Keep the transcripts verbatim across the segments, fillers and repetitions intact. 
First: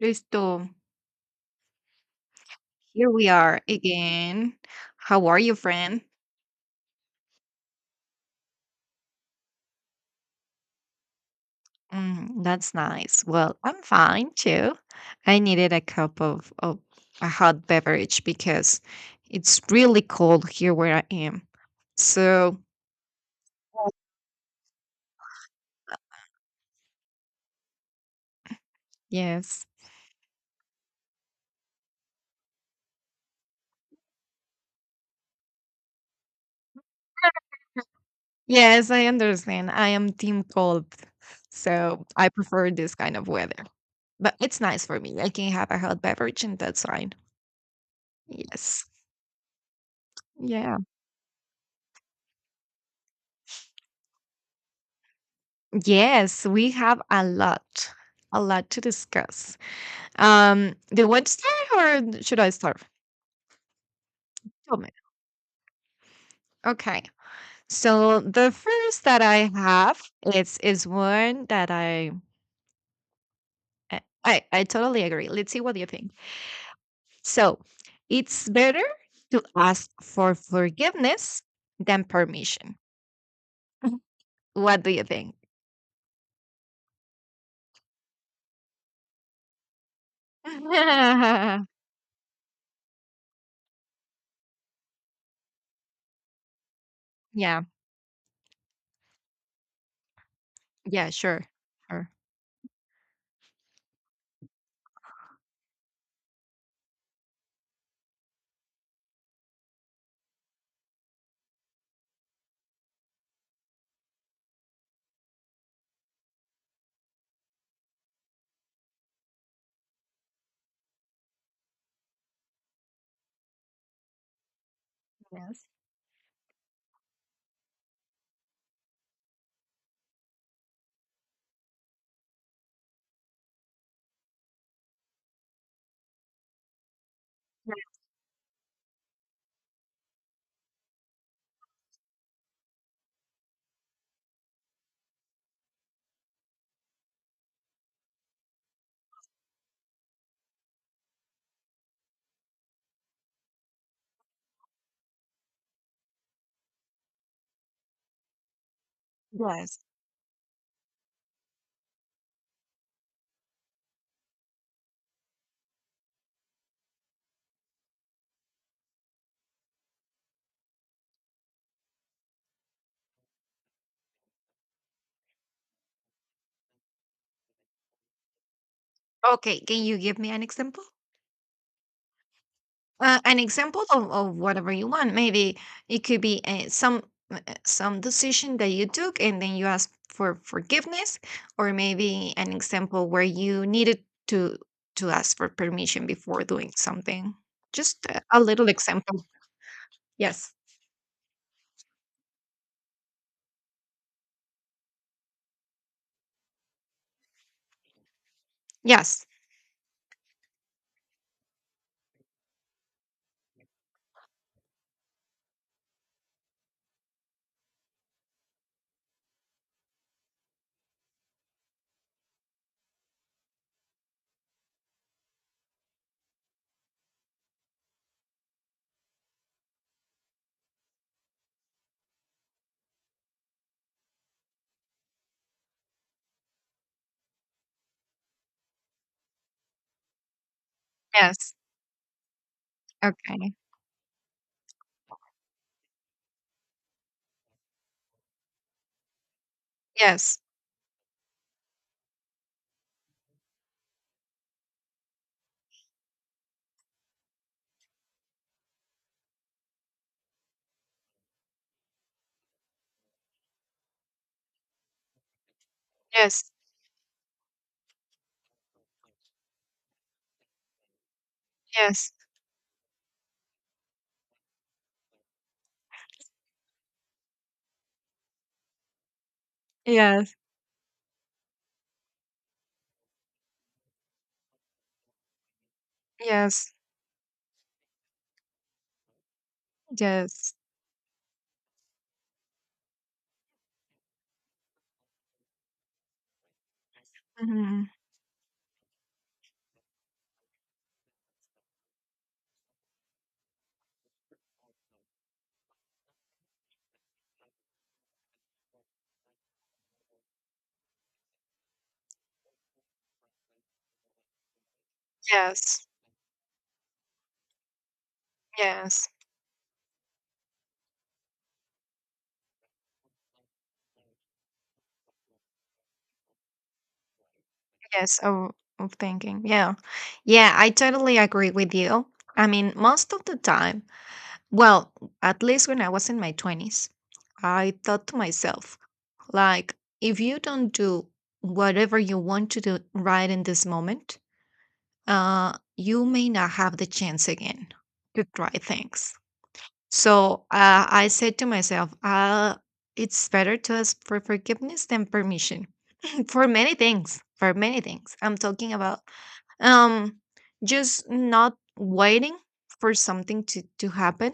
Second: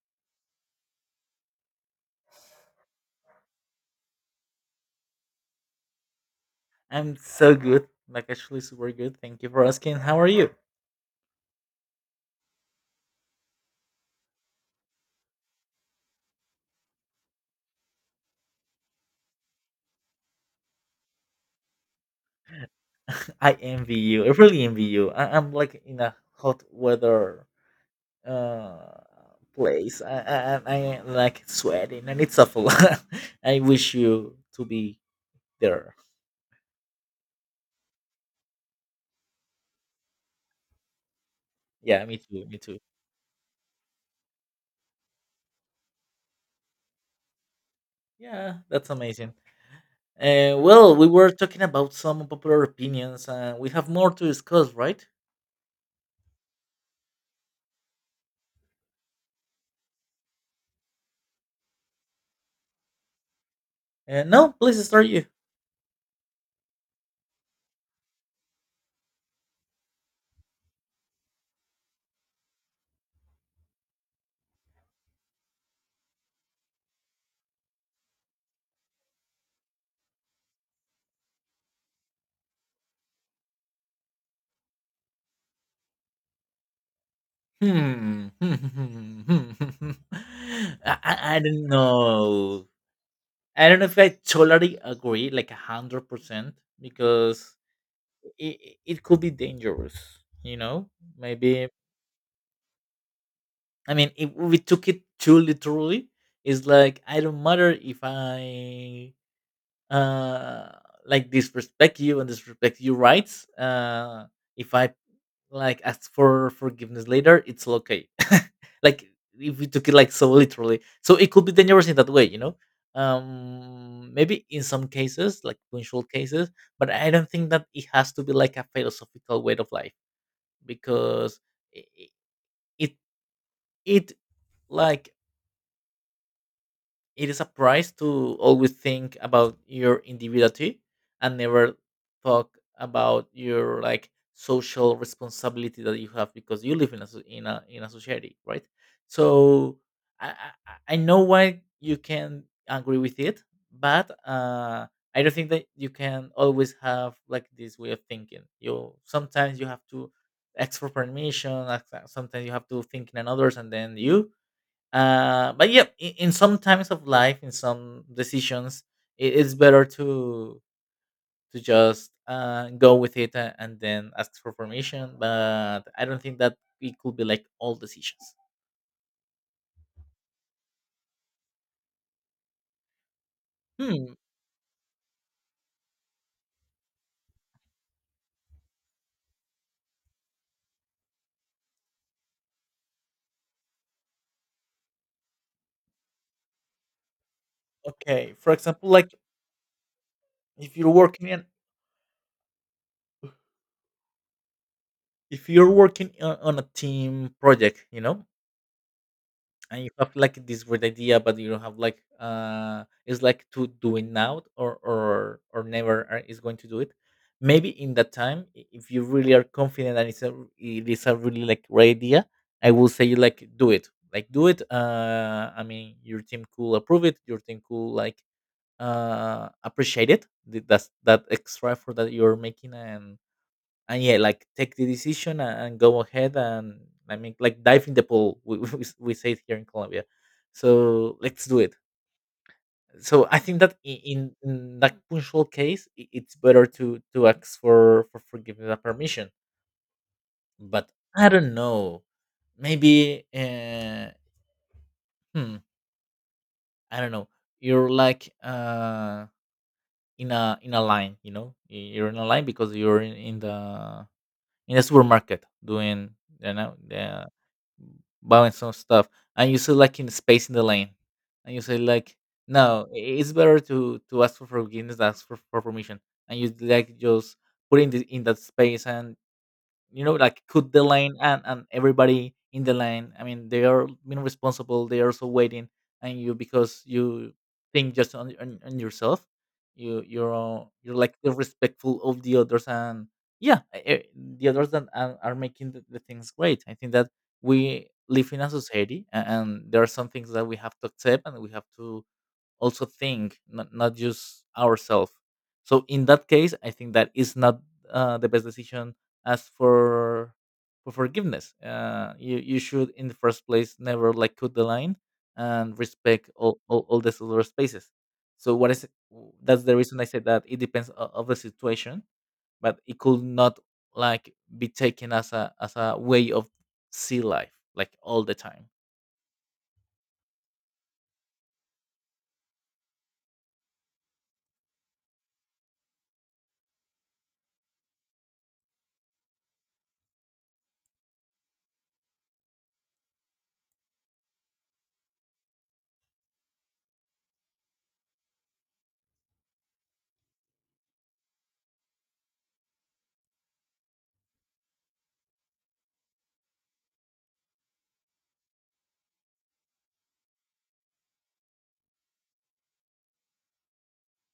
Listo. Here we are again. How are you, friend? I'm so good, like actually super good. Thank you for asking. How are you? Mm, that's nice. Well, I'm fine too. I needed a cup of, of a hot beverage because it's really cold here where I am. So, I envy you. I really envy you. I- I'm like in a hot weather uh yes. place. I I I I, like sweating and it's awful. I wish you to be there. Yes, I understand. I am team cold. Yeah, So, me I too. Me prefer too. this kind of weather. But it's nice for me. I can have a hot beverage and that's fine. Yeah, Yes. that's amazing. Uh, Yeah. Well, we were talking about some popular opinions, and we have more to discuss, right? Yes, we have a lot, a lot to discuss. Um, do you want to start or should I start? Uh, no, Tell please me. start you. Okay. So the first that I have is is one that I I I I totally agree. Let's see what you think. So it's better to ask for forgiveness than permission. What do you think? Hmm. I, I I don't know. I don't know if I totally agree, like a hundred percent, because Yeah. Yeah. it, it could be dangerous. You know, Sure. maybe. Sure. I mean, if we took it too literally, it's like I don't matter if I uh like disrespect you and disrespect your rights, uh if I like ask for forgiveness later it's okay, like if we took it like so literally, so it could be dangerous in that way, you know. Um maybe in some cases, like Yes. punctual cases, but I don't think that it has to be like a philosophical way of life, because it it, it like it is a price to always think about your individuality and never talk about your like social responsibility that you have because you live in a so- in a in a society, right? So I I, I, I know why you can agree with it, but uh, I don't think that you can always have like this way of thinking. You sometimes you Yes. have to ask for permission. ask- Sometimes you have to think in another's and then you uh, but yeah, in, in some times of life, in some decisions, it, it's better to to just uh, go with it a- and then ask for permission. But I don't think that it could be like all decisions. Okay. Can you give me an example? Uh, an example of, Hmm. of whatever you want. Maybe it could be uh, some uh, some decision that you took, and then you ask for forgiveness, or maybe an example where you needed to to ask for permission before doing something. Just a, Okay. a For little example, like example. Yes. if you're working in if you're working on, on a team project, you know, Yes. and you have like this great idea, but you don't have like, uh, it's like to do it now, or or or never are- is going to do it. Maybe in that time, i- if you really are confident and it's a it is a really like great idea, I will say like do it, like do it. uh I mean, your team could approve it, your team could like uh appreciate it. Th- that's that extra effort that you're making, and and yeah, like take the decision, and, and go ahead. And I mean like dive in the pool. We, we, we say it here in Colombia. So let's Yes. do it. So I Okay. think that, i- in, in that punctual case, i- it's better to to ask for for forgiveness and permission. Yes. But I don't know. Maybe, uh, hmm, I don't know. You're like uh in a in a line, you know. You're in a line because you're in, in the in the supermarket doing, Yes. you know, the balance on stuff, and you see like in space in the lane and you say Yes. like no, i- it's better to to ask for forgiveness than ask for, for permission, and you like just put in the, in that space. And you know, Yes. like cut the lane, and and everybody in the lane, I mean, they are being responsible, they are also waiting, and you, Yes. because you think just on, on, on yourself, you you're, Yes. uh, you're like respectful of the others. And yeah, eh, eh, the others that are, are making the, the things great. I think that we Mhm. live in a society, a- and there are some things that we have to accept, and we have to also think not, not just ourselves. So in that case, I think that is not uh, the best decision, as for for forgiveness. Uh, you you should in the first place never like cut the line, and Yes. respect all, all, all the solar spaces. So what is, Yes. that's the reason I said that it depends o- of the situation, but it could not like be taken as a as a way of see life like Yes, all the of, time. of thinking. Yeah. Yeah, I totally agree with you. I mean, most of the time, well, at least when I was in my twenties, I thought to myself, like, if you don't do whatever you want to do right in this moment, uh, you may not have the chance again to try things. So, uh, I said to myself, uh, it's better to ask for forgiveness than permission for many things, for many things I'm talking about. um just not waiting for something to to happen,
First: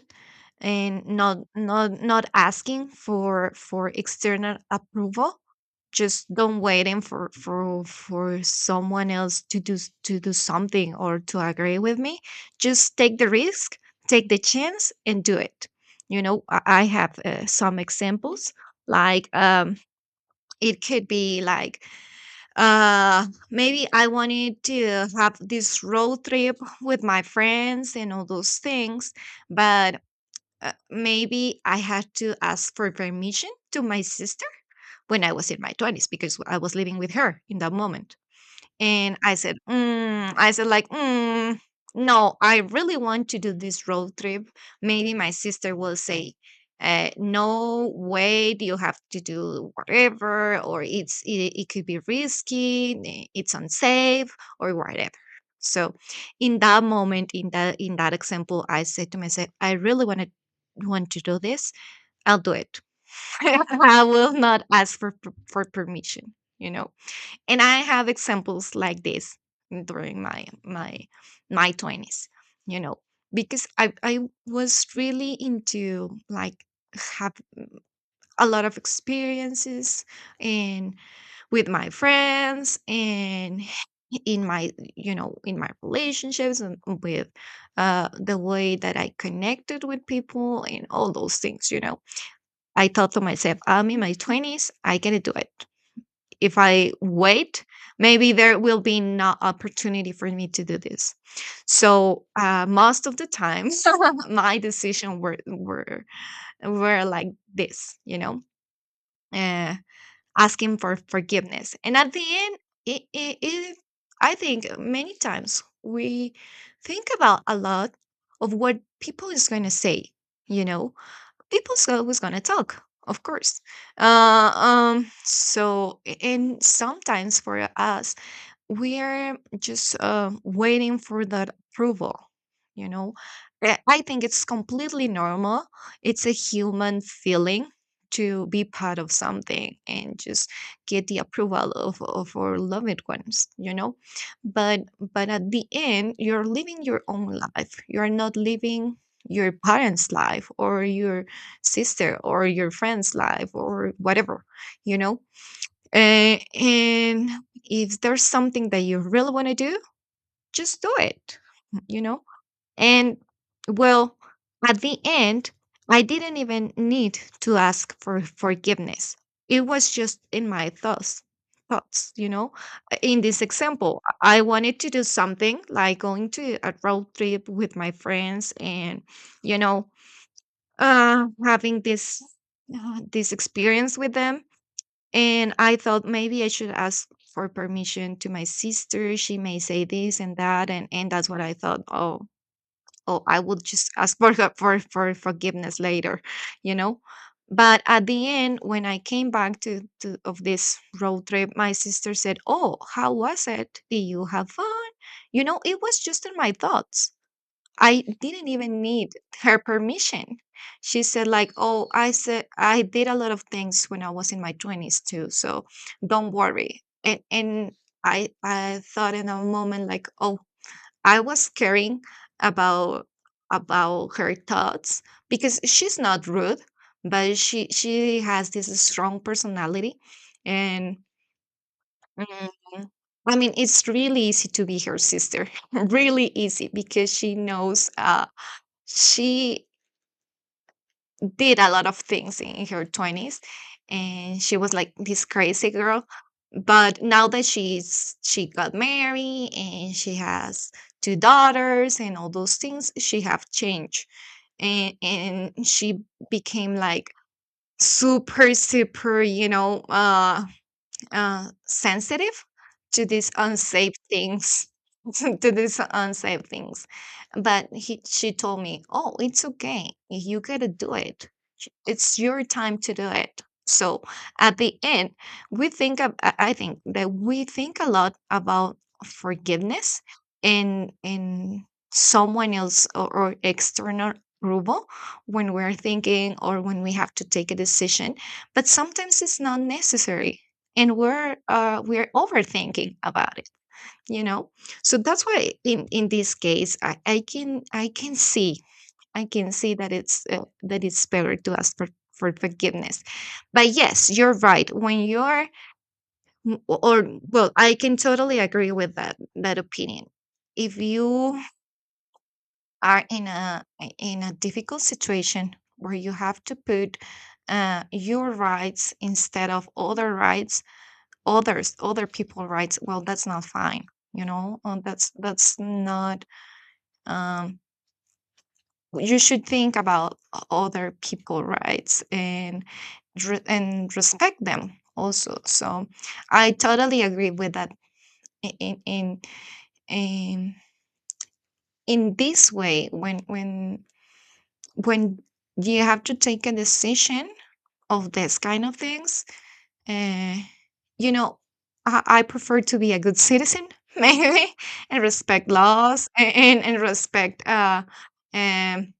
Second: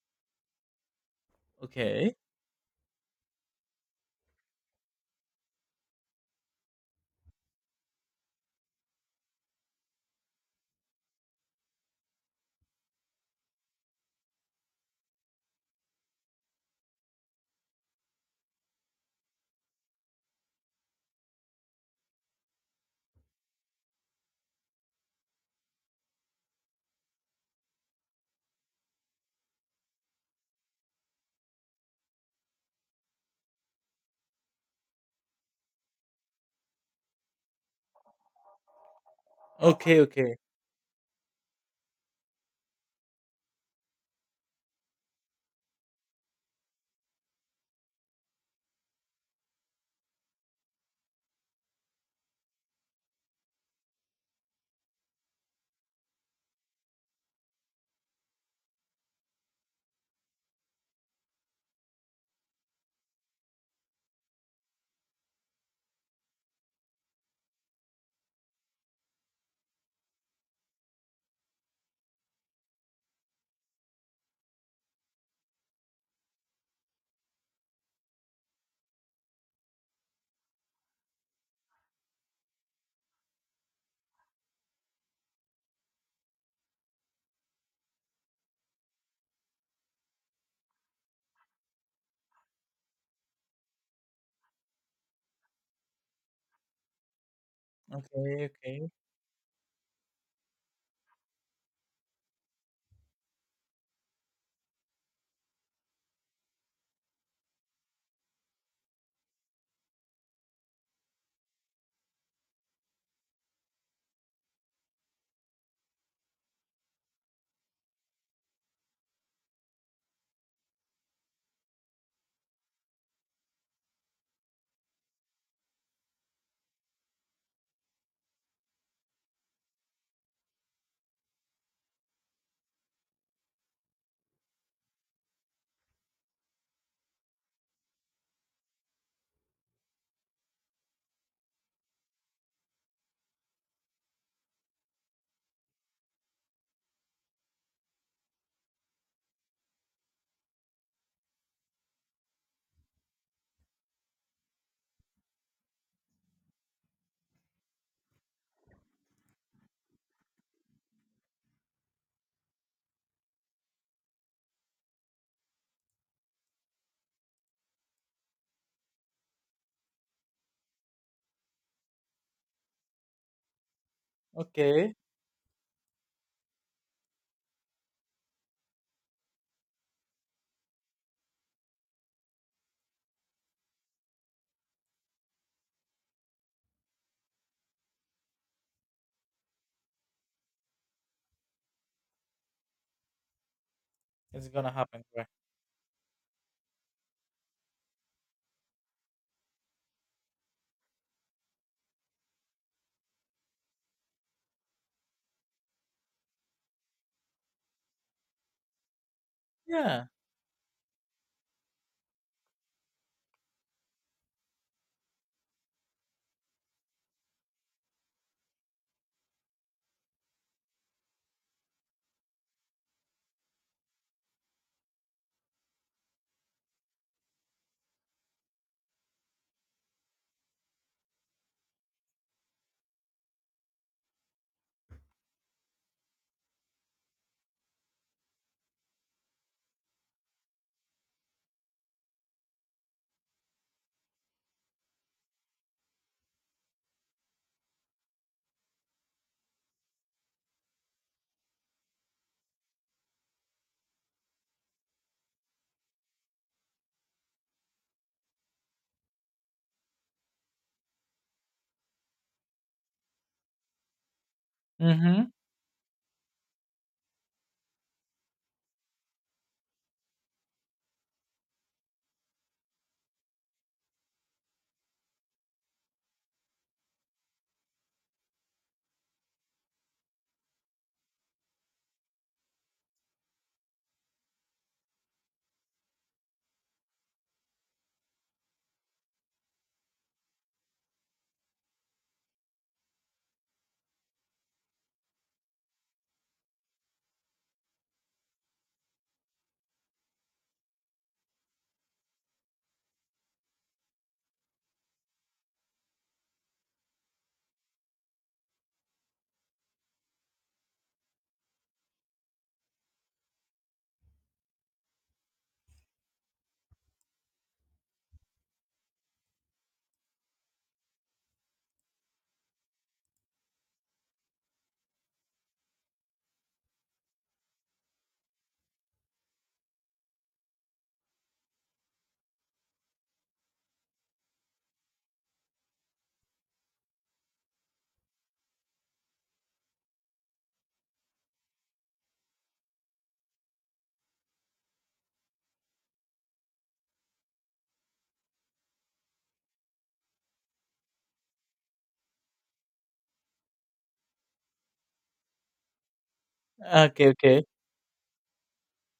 and not not okay not asking for for external approval, just don't waiting for for for someone else to do s- to do something, or to agree with me. Just take the risk, take the chance, and do it. You know, i I have uh, some examples, like, um it could be like, uh, maybe I wanted to have this road trip with my friends and all those things, but uh, maybe I had to ask for permission to my sister when I was in my twenties because I was living with her in that moment. And I said, okay mm, okay I said, like, mm, no, I really want to do this road trip. Maybe my sister will say, uh, no way, you have to do whatever, or it's it, it could be risky, eh, it's unsafe, or whatever. So, in that moment, in that in that example, I said to myself, I really want to want to do this. I'll do it. I will not ask for per- for permission. You know, and I have examples like this during my my my twenties, you know, because i i was really into, like, have a lot of experiences, and with my friends, and in my, you know, in my relationships, and with, uh, the way that I connected with people and all those things, you know. I thought to myself, I'm in my twenties, I gotta do it. If I wait, maybe okay there okay will be not opportunity for me to do this. So, uh, most of the time, my decision were were were like this, you know, uh, asking for forgiveness. And at the end, it, it, it I think many times we think about a lot of what people is going to say, you know, people's always gonna talk, of course. Uh, um so a- and sometimes for us, we are just uh, waiting for that approval, you know. Uh, I think it's completely normal. It's a human feeling, to be part of something and just get the approval of, of our loved ones, you know. but but at the end, you're living your own life. You're not living your parents life, or your sister, or your friend's life, or whatever, you know. Uh, and if there's something that you really want to do, just do it, mm, you know? And, well, at the end, I didn't even need to ask for forgiveness. It was just in my thoughts, thoughts, you know? Uh, In this example, I I wanted to okay do something, like going to a road trip with my friends and, you know, uh, having this uh, this experience with them, and I thought maybe I should ask for permission to my sister. She may say this and that. And, and that's what I thought. Oh, oh, I would just ask for, It's her- gonna for, happen, for right? forgiveness later, you know? But at the end, when I came back to, to of this road trip, my sister said, "Oh, how was it? Did you have fun?" You know, it was just in my thoughts. I didn't even need her Yeah. permission. She said, like, "Oh, I said I did a lot of things when I was in my twenties too, so don't worry." And and I I thought in a moment, like, "Oh, I was caring about about her thoughts because she's not rude, but she she has this strong personality, and mm, I mean, it's really easy to be her sister." Really easy because she knows, uh, she did a lot of things in her twenties, and she was like this crazy girl, but now that she's she got married and she has two daughters and all those things, she have changed, and and she became like super super, you know, uh uh, sensitive to these unsafe things. Mhm. To these unsafe things. But he, she told me, oh, it's okay, you gotta do it, it's your time to do it. So at the end, we think of, i I think that we think a lot about forgiveness in in someone else, or, or external approval, when we're thinking, or when we have to take a decision, but sometimes it's not necessary, and we're uh, we're overthinking about it, you know. So that's why in, in this case, I, I can i can see i can see that it's uh, that it's better to ask for for forgiveness. But yes, you're right, when you're m- or, well, I can totally agree with that that opinion. If you are in a in a difficult situation where you have to put uh, your rights instead of other rights others other people rights, well, that's not fine, you know. Uh, that's that's not, um you should think about other people rights, and re- and respect them also. So I totally agree with that. In in in in this way, when when when you have to take a decision of this kind of things. Uh, you know, I, I prefer to be a good citizen, maybe, and respect laws, a- and and Okay, okay. respect, uh, um,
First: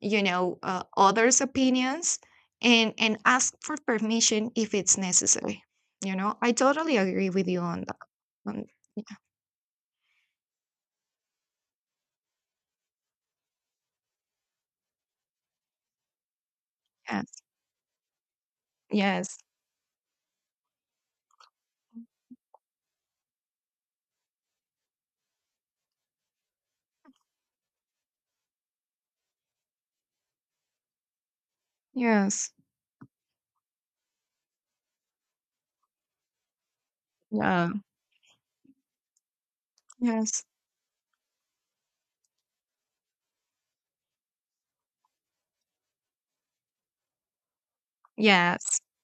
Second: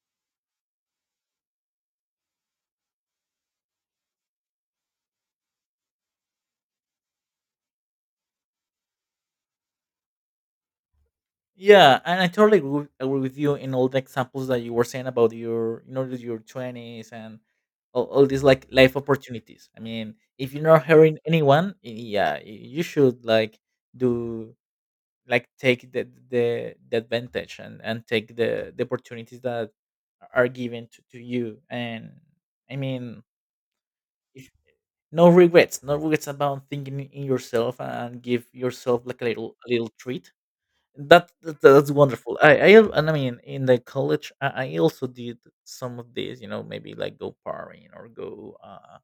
you know, uh, others' opinions, and and ask for permission if it's necessary. You know, I totally agree with you on that. Um, Yeah, and I totally agree with agree with you in all the examples that you were saying about your, you know, your twenties yes, and all, all these like life yes, opportunities. I mean, if you're not hurting anyone, y- yeah, y- you should like do like take the the, the advantage, and and take the the opportunities that are given to, to you. And yes, I mean, no regrets, no regrets about thinking in yeah, yourself, and give yourself like a little a little treat. yes, That, that that's wonderful. I I al- and I mean in the college, I, I also did some of this. You know, maybe like go partying or go, yes, Uh,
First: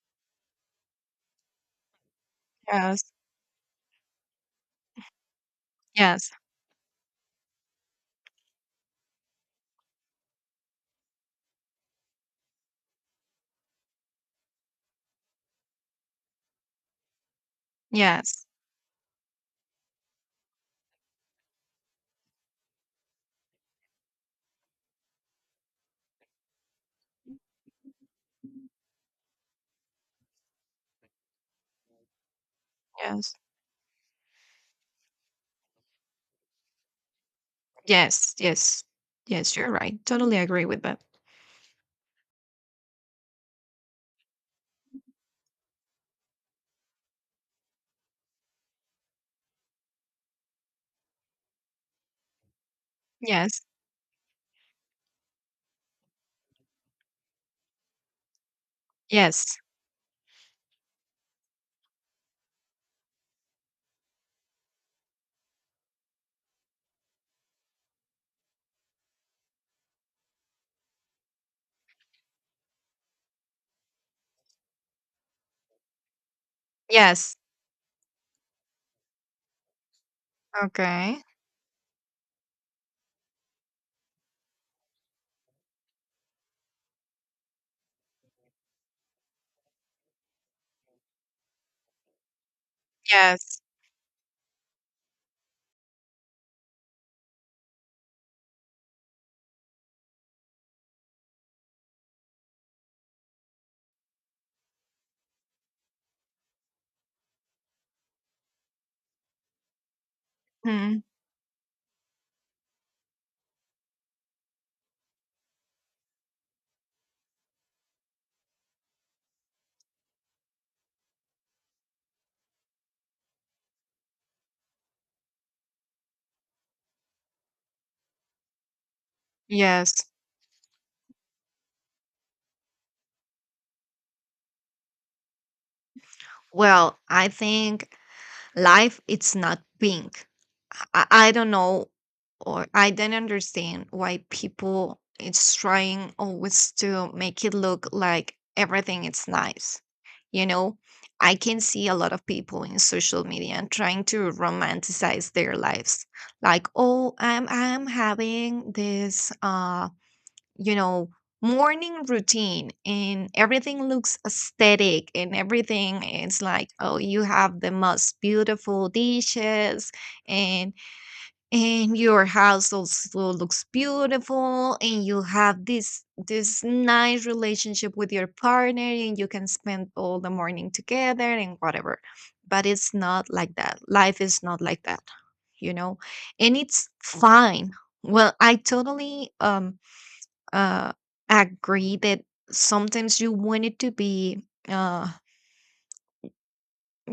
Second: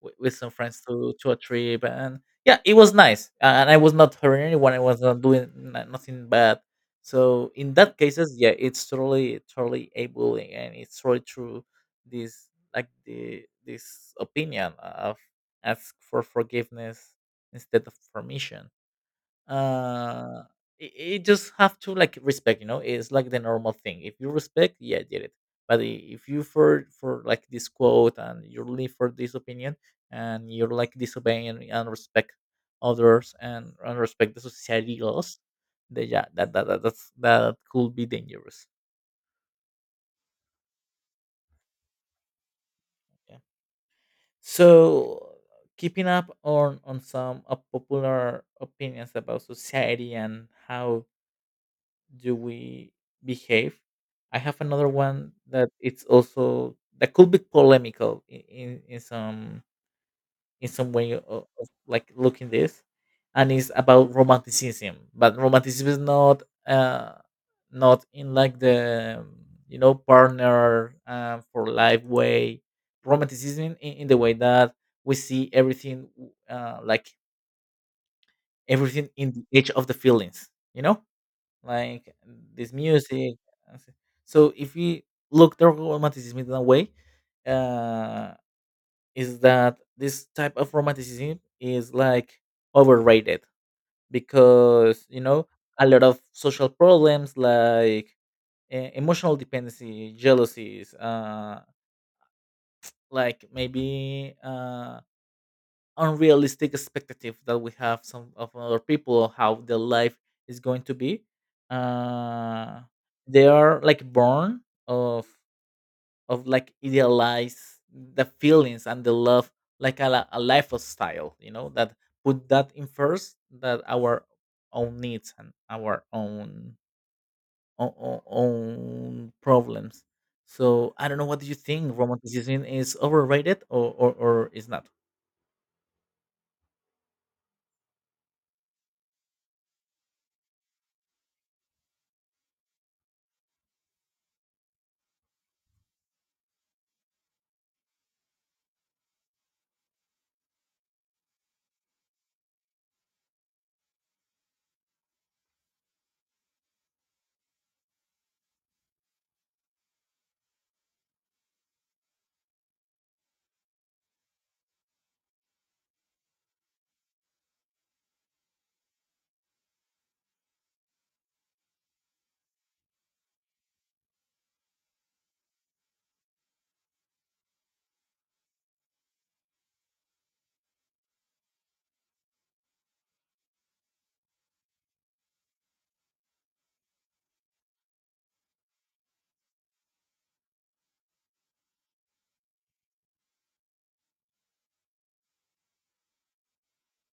with, with some friends to to a trip. And yeah, it was yes, nice. And I was not hurting anyone. I was not doing n- nothing yes, bad. So in that cases, yeah, it's totally totally able and it's totally true. This Like the this opinion of ask for forgiveness instead of yes, permission, uh it, it just have to like respect, you know. It's like the normal thing, if you respect, yeah, did it. but i- if you for for like this quote, and you live for this opinion, and you're like disobeying, and and respect yes, others, and, and respect the society laws, then yeah that, that, that that's that could be yes, dangerous. yes, yes. You're right. Totally agree with that. Yeah, so keeping up on on some, uh, popular opinions about society and how do we Yes. behave? I have another one that it's also that could be polemical in, in, in Yes. some in some way of, of like looking this, and it's about romanticism. But romanticism is not, uh not in like the, you know, partner, uh, for life way. Romanticism in, in the way that we see everything, uh, like Yes. everything in the edge of the feelings. You know, Okay. like this music. and s- So if we look the romanticism in a way, uh, is that this type of romanticism is like overrated, Yes. because you know a lot of social problems, like uh, emotional dependency, jealousies, uh, like maybe. Uh, unrealistic expectative that we have some of other people, of how their life is going to Mhm. be, uh they are like born of of like idealize the feelings and the love like a, li- a lifestyle, you know, that put that in first that our own needs and our own own, own problems. Yes. So I don't know, what do you think, romanticism is overrated or or, or is not? Well, I think life it's not pink. I, I don't know, or I don't understand why people it's trying always to make it look like everything is nice. You know, I can see a lot of people in social media trying to romanticize their lives. Like, oh, I'm I'm having this uh you know morning routine, and everything looks aesthetic, and everything is like, oh, you have the most beautiful dishes, and and your house also looks beautiful, and you have this this nice relationship with your partner, and you can spend all the morning together and whatever, but it's not like that. Life is not like that, you know. And it's fine. Well, I totally, um uh, agree that sometimes you want it to be, uh,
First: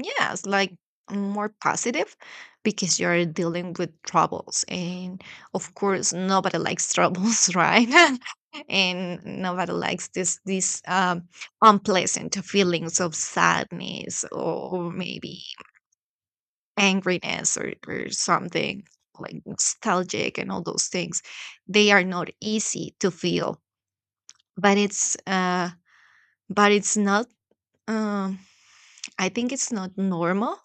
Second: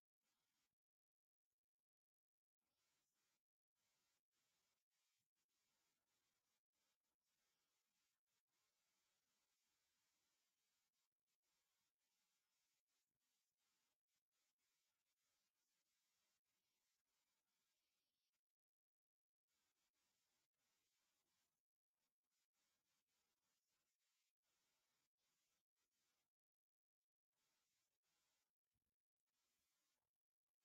yes, like, more positive because you're dealing with troubles. And of course, nobody likes troubles, right? And nobody likes this, this, um, unpleasant feelings of sadness, or maybe angriness, or, or something like nostalgic, and all those things, they are not easy to feel. But it's uh but it's not, um I think it's not normal.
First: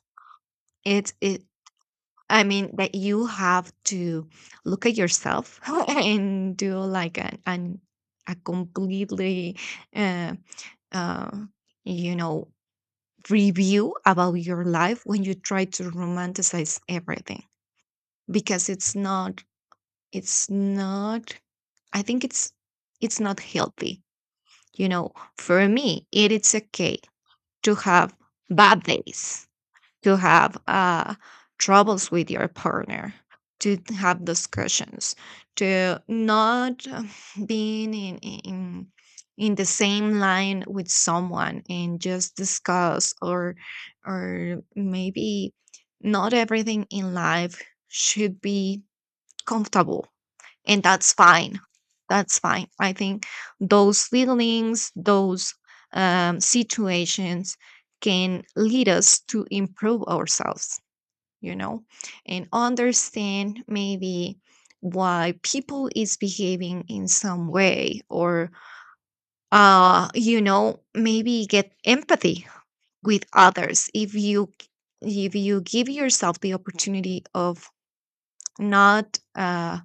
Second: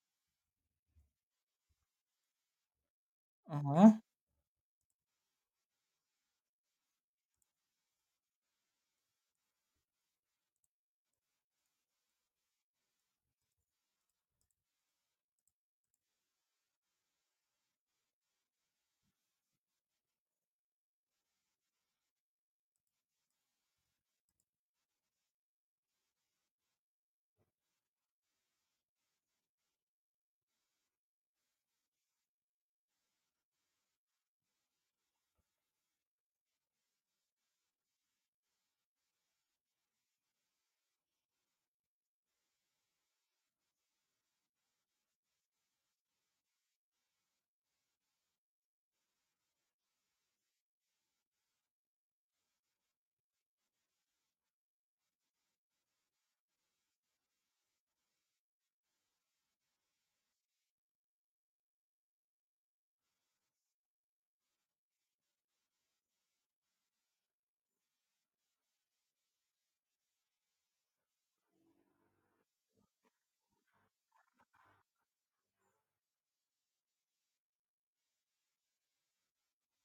It it I mean that you have to look at yourself and do like an, an a completely, uh, uh you know review about your life when you try to romanticize everything, because it's not it's not, I think it's it's not healthy, you know. For me, it is okay to have bad days, to have uh, troubles with your partner, to have discussions, to not uh, being in, in in the same line with someone, and just discuss, or or maybe not everything in life should be comfortable, and that's fine. That's fine. I think those feelings, those um, situations can lead us to improve ourselves, you know, and understand maybe why people is behaving in some way or uh you know maybe get empathy with others if you if you give yourself the opportunity of not uh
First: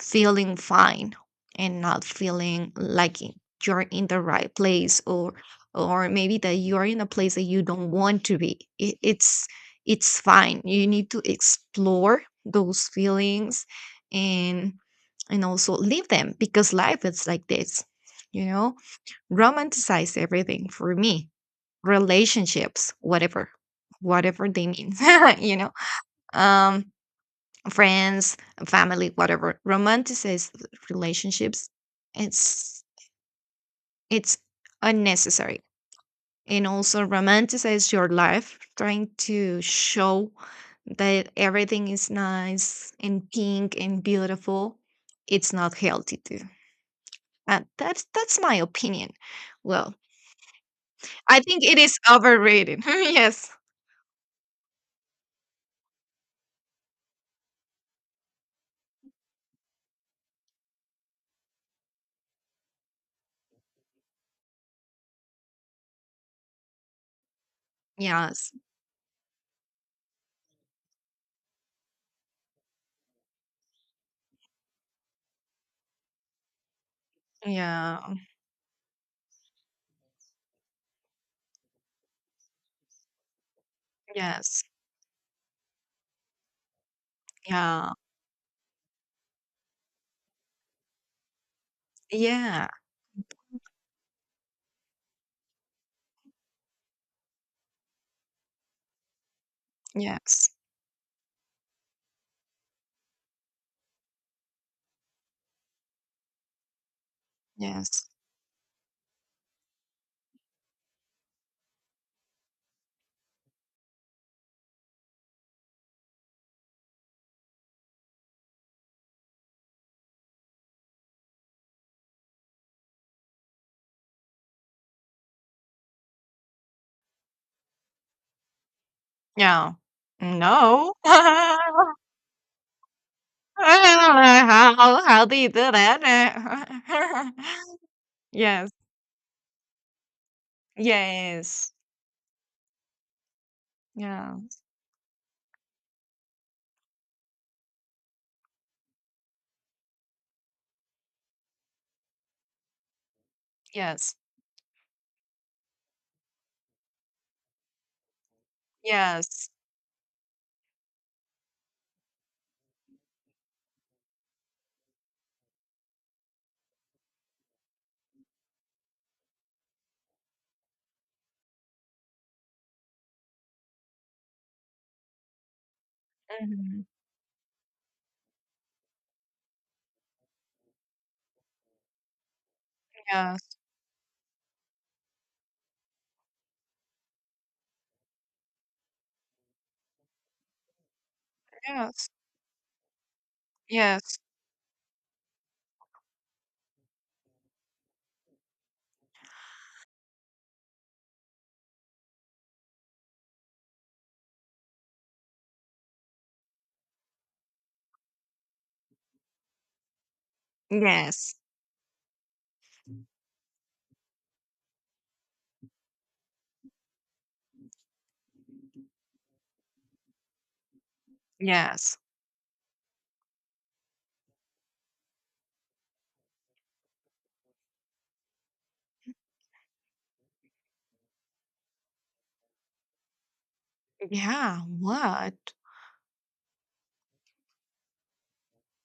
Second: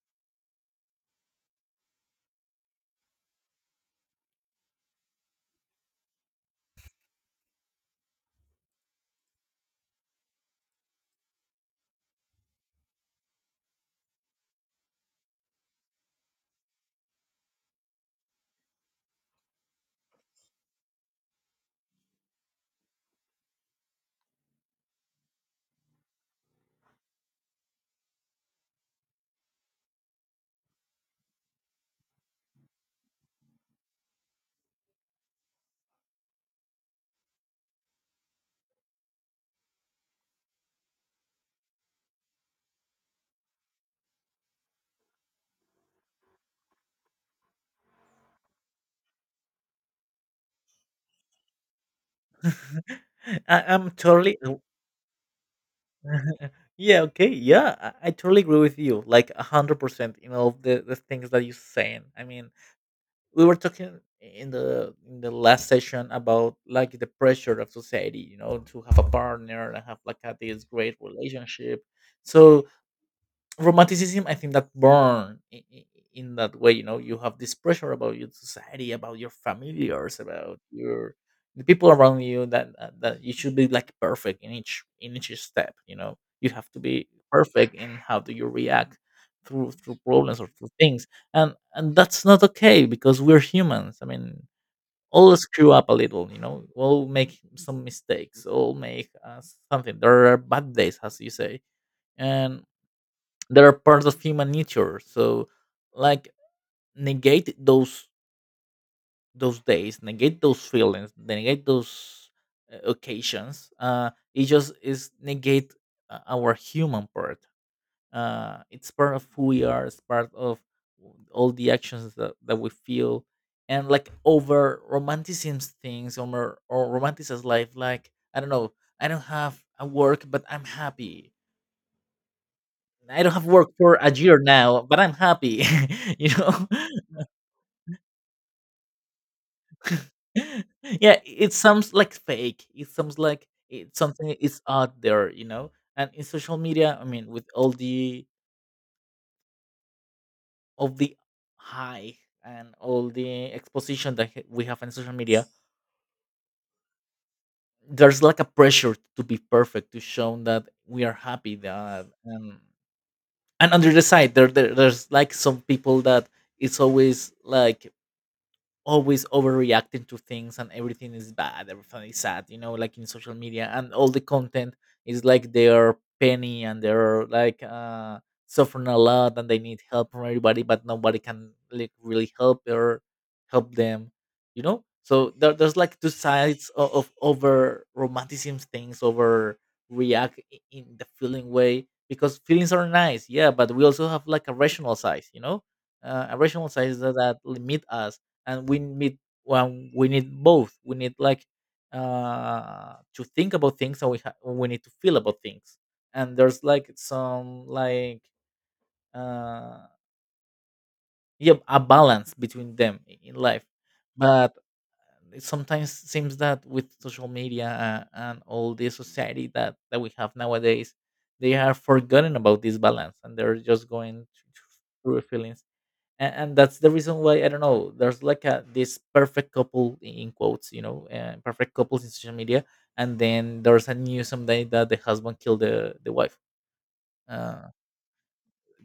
feeling fine and not feeling like y- you're in the right place or or maybe that you are in a place that you don't want to be it, it's it's fine. You need to explore those feelings and and also leave them because life is like this, you know. Romanticize everything for me, relationships, whatever, whatever they mean, you know, um friends, family, whatever, romanticized relationships, it's it's unnecessary. And also romanticize your life, trying to show that everything is nice and pink and beautiful. It's not healthy too. Uh, that's that's my opinion. Well, I think it is overrated. Yes. I, I'm totally yeah, okay, yeah, I, I totally agree with you like a hundred percent in all of the, the things that you're saying. I mean, we were talking in the in the last session about like the pressure of society, you Yes. know, to have a partner, and have like a, this great relationship. So romanticism, I think that born in, in that way, you know, you have this pressure Yeah. about your society, about your familiars, about your the people around you, that, uh, that you should be like perfect in Yes. each in each step. You know, you have to be perfect Yeah. in how do you react through through problems or through things, and and that's not Yeah. okay, because we're humans. I mean, all screw up a little, you know, all make some mistakes, all make, uh, something. There are Yes. bad days, as you say, and they're part of human nature. So like negate those Yes. those days, negate those feelings, negate those, uh, occasions. Uh it just is negate, uh, our human part. Uh it's part of who we are, it's part of all the actions that, that we feel. And like over romanticism things, or, or romanticize life, like I don't know, I don't have Yeah. a work but I'm No. happy. I don't have work I for a don't year know now, but how I'm how they happy, do you know. that. Yes. Yeah, it Yes. sounds like fake. It sounds like it's something Yeah. is out there, you know. And in social media, I mean, with all the of the high, and all the exposition Yes. that h- we have in social media, there's like a pressure to be Yes. perfect, to show that we are happy. That, um, and under the side, there, there there's like some people that it's always like always overreacting to things, and everything is bad, everything is sad, you know, like in social media, and all the content is like they're penny, and Mhm. they're like uh suffering a lot, and they need help from everybody, but nobody can like really help or Yes. help them, you know? So there, there's like two sides of, of over romanticism things, over react, i- in the feeling way, Yes. because feelings are nice, yeah, but we also Yes. have like a rational side, you know? Uh, a rational side is that, that limit us, and we need, well, we need both. We need, like, uh, to think about things, and we ha- we need to feel about things. And there's like some, like, uh, Yes. yeah, a balance between them i- in life, but it sometimes seems that with social media, uh, and all the society that that we have nowadays, they are Yes. forgotten about this balance, and they're just going through feelings, and, and that's the reason why. I don't know. There's like a, this perfect couple i- in quotes, you know, uh, perfect couples in social media, and then there's a news Yeah. someday that the What? husband killed the the wife. Uh,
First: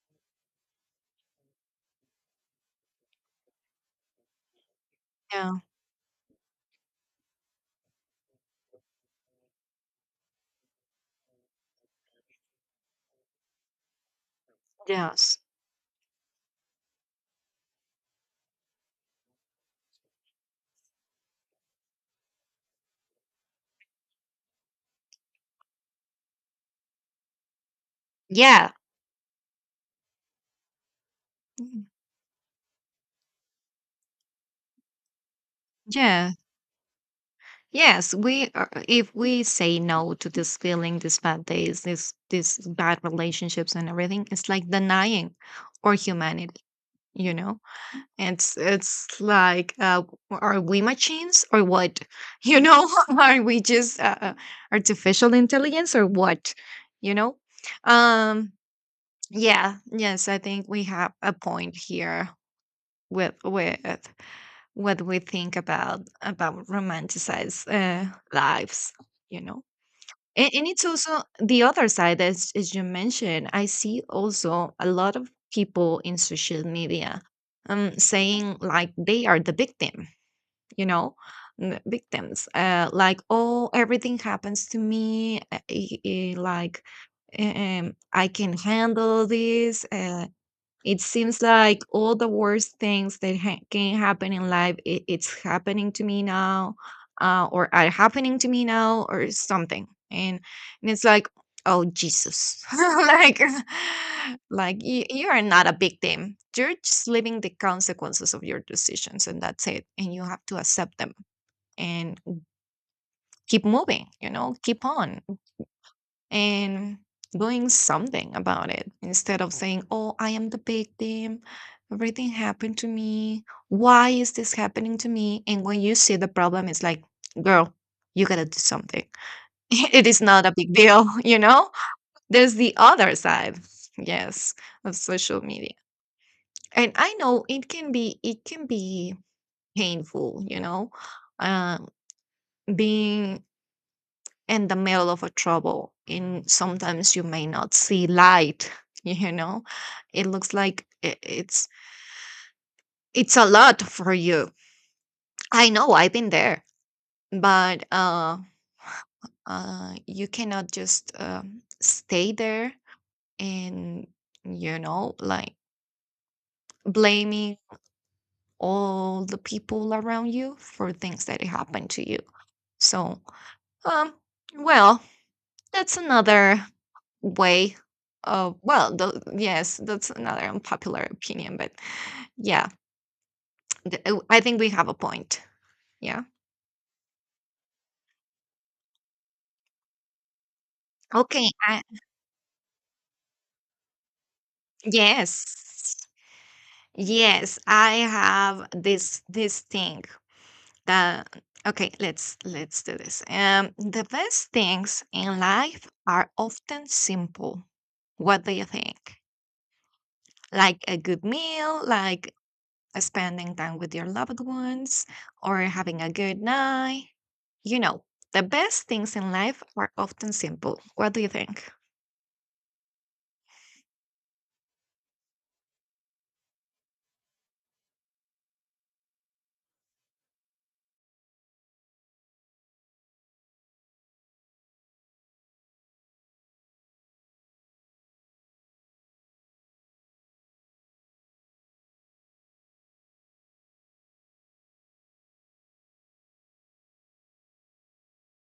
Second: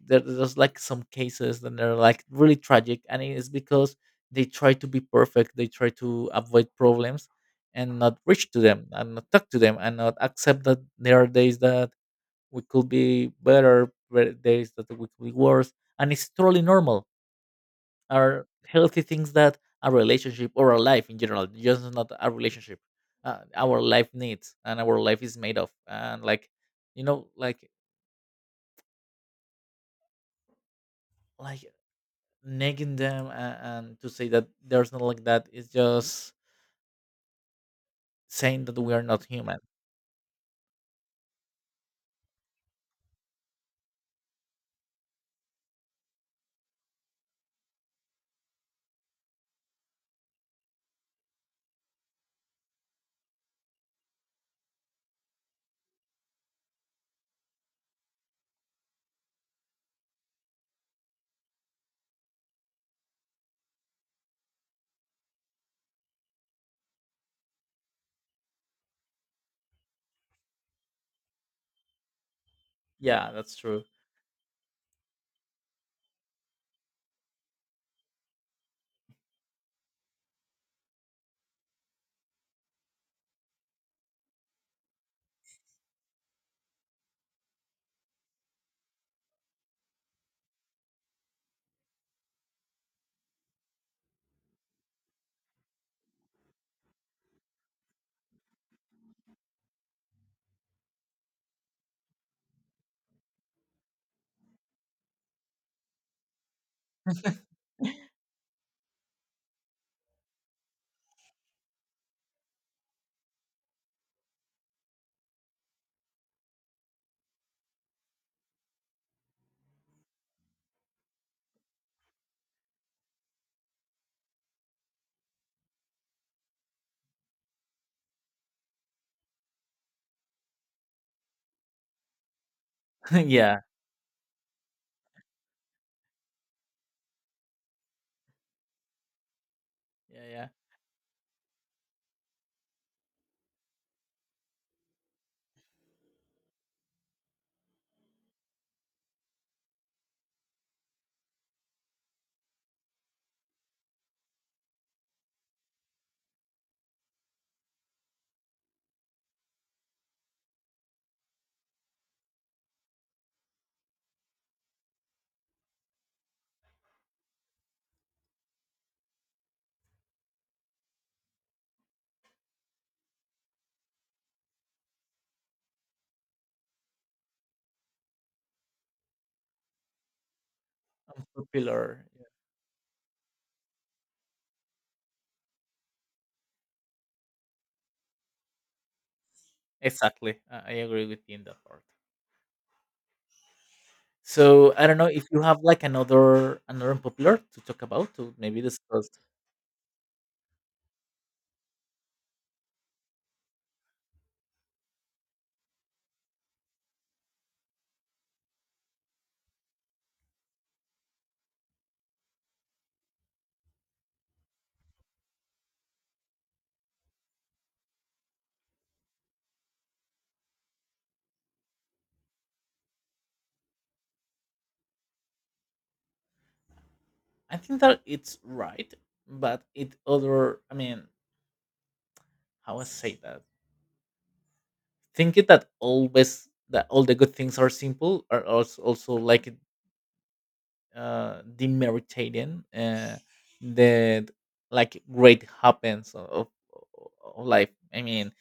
there, there's like some cases that are like really tragic, and it's because they try to be perfect, Yeah. they try to avoid problems, and not reach to them, and not talk to them, and not accept that there are days that we could be better, where- days that we could be Yes. worse, and it's totally normal, are healthy things that a relationship or a life in general, just not a relationship, uh, our life needs, and our life is made of. And like, you know, like Yeah. like Mm. negging them, and, and to say that there's not like that, is Yeah. just Yes. We saying are, that we are if not we human. say no to this feeling, these bad days, this this bad relationships and everything, it's like denying our humanity. You know, it's it's like uh, are we machines or what? You know, are we just uh, uh, artificial intelligence or what? You know. um yeah, yes, I think we have a point here with with what we think about about romanticized uh, lives, you know. And, and it's also the other side, as, as you Yeah, mentioned. that's I true. see also a lot of people in social media um, saying like they are the victim, you know, n- victims. Uh, like, oh, everything happens to me. Uh, eh, eh, like, um, I can handle this. Uh, it seems like all the worst things that ha- can happen in life, it, it's happening to me now, uh, or are happening to me now, or something. And, and it's like, oh Jesus, like, like you, you are not a victim. You're just living the consequences of your decisions, and that's it. And you have to accept them and keep moving. You know, keep on and doing something about it instead of saying, oh, I am the victim. Everything happened to me. Why is this happening to me? And when you see the problem, it's like, girl, you gotta do something. It is not a big deal. You know? There's the other side, Yeah, yes, of social media. And I know it can be it can be yeah, painful, yeah. you know, uh, being in the middle of a trouble, and sometimes you may not see light. You know, it looks like i- it's it's a lot for you. I know I've been there, but uh, uh you cannot just um, stay there and, you know, like blaming all the people around you for things that happened to you. So um well, that's another way. Uh, well, th- yes, that's another unpopular I'm opinion, but popular. Yeah. yeah, th- uh, I think we have a point. Yeah. Exactly. I, I agree with you in Okay. that I, part. So I don't know if you have like yes. another another popular to Yes, talk I about, to maybe have discuss. this this thing that okay, let's let's do this. Um, the best things in life are often simple. What do you think? Like a good meal, like uh, spending time with your loved ones, or having a good night. You know, the best things in life are often simple. What do you think? I think that it's right, but it other. I mean, how I say that? Thinking that always that all the good things are simple are also also like uh demeritating. Uh, that, like, great happens of, of of life. I mean,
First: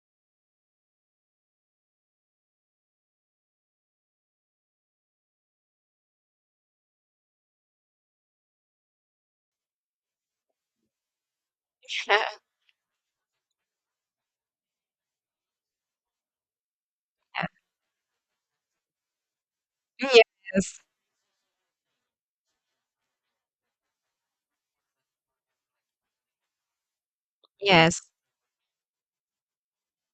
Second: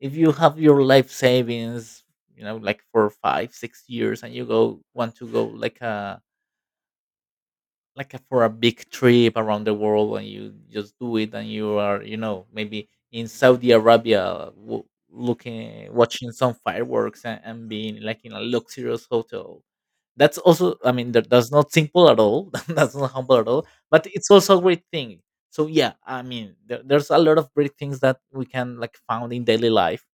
if you have your life savings, you know, like for five six years, and you go want to go like a, like a, for a big trip around the world, and you just do it, and you are, you know, maybe in Saudi Arabia w- looking, watching some fireworks, and, and being like in a luxurious hotel. Uh, that's also, yes, I mean, that, that's not simple at all. That's not humble at all, but it's also a great thing. So yeah, I mean, there, there's a lot of great things yes, that we can like found in daily life,